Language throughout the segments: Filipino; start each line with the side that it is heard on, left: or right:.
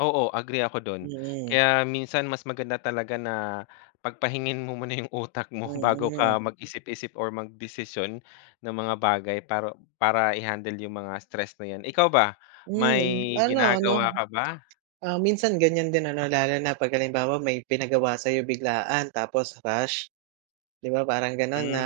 left: Oo. Agree ako dun.
right: Mm.
left: Kaya minsan mas maganda talaga na pagpahingain mo muna yung utak mo bago ka
right: Mm.
left: mag-isip-isip or magdesisyon ng mga bagay, para para i-handle yung mga stress na 'yan. Ikaw ba, may
right: Hmm. Ano-ano?
left: ginagawa ka ba?
right: Ah, minsan ganyan din ano lalo na 'pag halimbawa may pinagawa sa'yo biglaan, tapos rush, 'di ba, parang ganon na,
left: Hmm.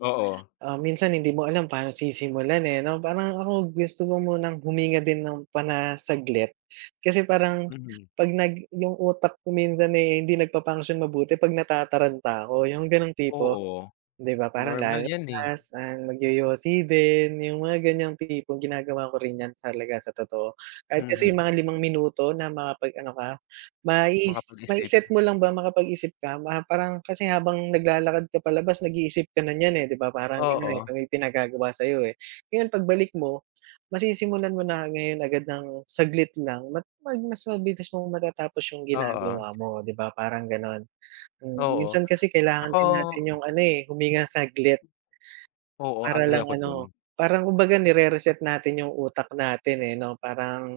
left: Oo.
right: ah, minsan hindi mo alam paano sisimulan, eh, 'no? Parang ako gusto ko munang huminga din ng pana saglit. Kasi parang
left: Mhm.
right: 'pag nag yung utak ko minsan, eh, hindi nag pa-function mabuti 'pag natataranta ako yung ganong tipo,
left: Oo.
right: 'di ba? Parang
left: Normal yan, eh.
right: lalabas, ah, magyoyosi din, yung mga ganyang tipo ginagawa ko rin yan talaga sa totoo. Kahit kasi
left: Mhm.
right: yung mga 5 minuto na makapag-ano ka. Ma is
left: Makapag-isip.
right: ma-i-set mo lang ba makapag-isip ka, ma parang kasi habang naglalakad ka palabas nag-iisip ka na niyan, eh, 'di ba? Parang ganun, eh.
left: Oo.
right: 'Pag may pinagagawa sa'yo, eh. Ngayon pagbalik mo masisimulan mo na ngayon agad ng saglit lang mag mag mas mabilis mong matatapos yung
left: Oo.
right: ginagawa mo, oh, 'di ba? Parang ganon. Hmm,
left: Oo.
right: minsan kasi kailangan
left: Ako
right: din natin yung ano, eh, huminga saglit.
left: Oo.
right: Para
left: Agree
right: lang
left: ako dun.
right: ano, parang kumbaga nire-reset natin yung utak natin, eh, 'no? Parang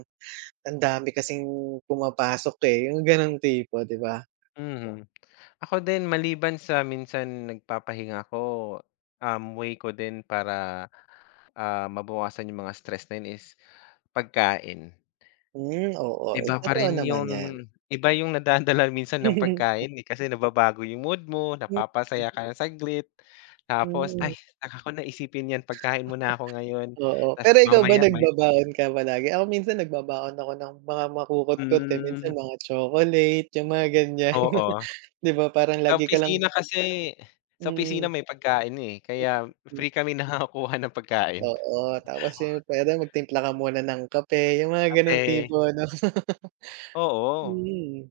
right: ang dami kasing pumapasok, eh, yung ganong tipo, 'di ba?
left: Mhm. Ako din maliban sa minsan nagpapahinga ako, um, way ko din para, ah, mabawasan yung mga stress na yun is pagkain.
right: Hmm. Oo. Eh,
left: Iba pa
right: totoo
left: rin yun
right: naman 'yan.
left: iba yung nadadala minsan ng pagkain, eh. Kasi nababago yung mood mo,
right: Hmm, hmm.
left: napapasaya ka ng saglit, tapos,
right: Mm.
left: "Ay, saka ko naisipin yan, pagkain muna ako ngayon."
right: Oo. Pero
left: Tapos
right: ikaw ba
left: mamaya may
right: nagbabaon ka palagi? Ako minsan nagbabaon ako ng mga makukutkot, eh, minsan
left: Hmm.
right: mga chocolate, yung mga ganyan,
left: Oo.
right: 'di ba? Parang
left: Sa
right: lagi ka lang
left: opisina kasi sa
right: Mm.
left: opisina may pagkain na, eh,
right: Hmm,
left: kaya
right: hmm.
left: free kami nakakakuha ng pagkain.
right: Oo. Tapos yung, pwede magtimpla ka muna ng kape, yung mga ganong
left: Kape.
right: tipo, ano?
left: Oo.
right: Mhm.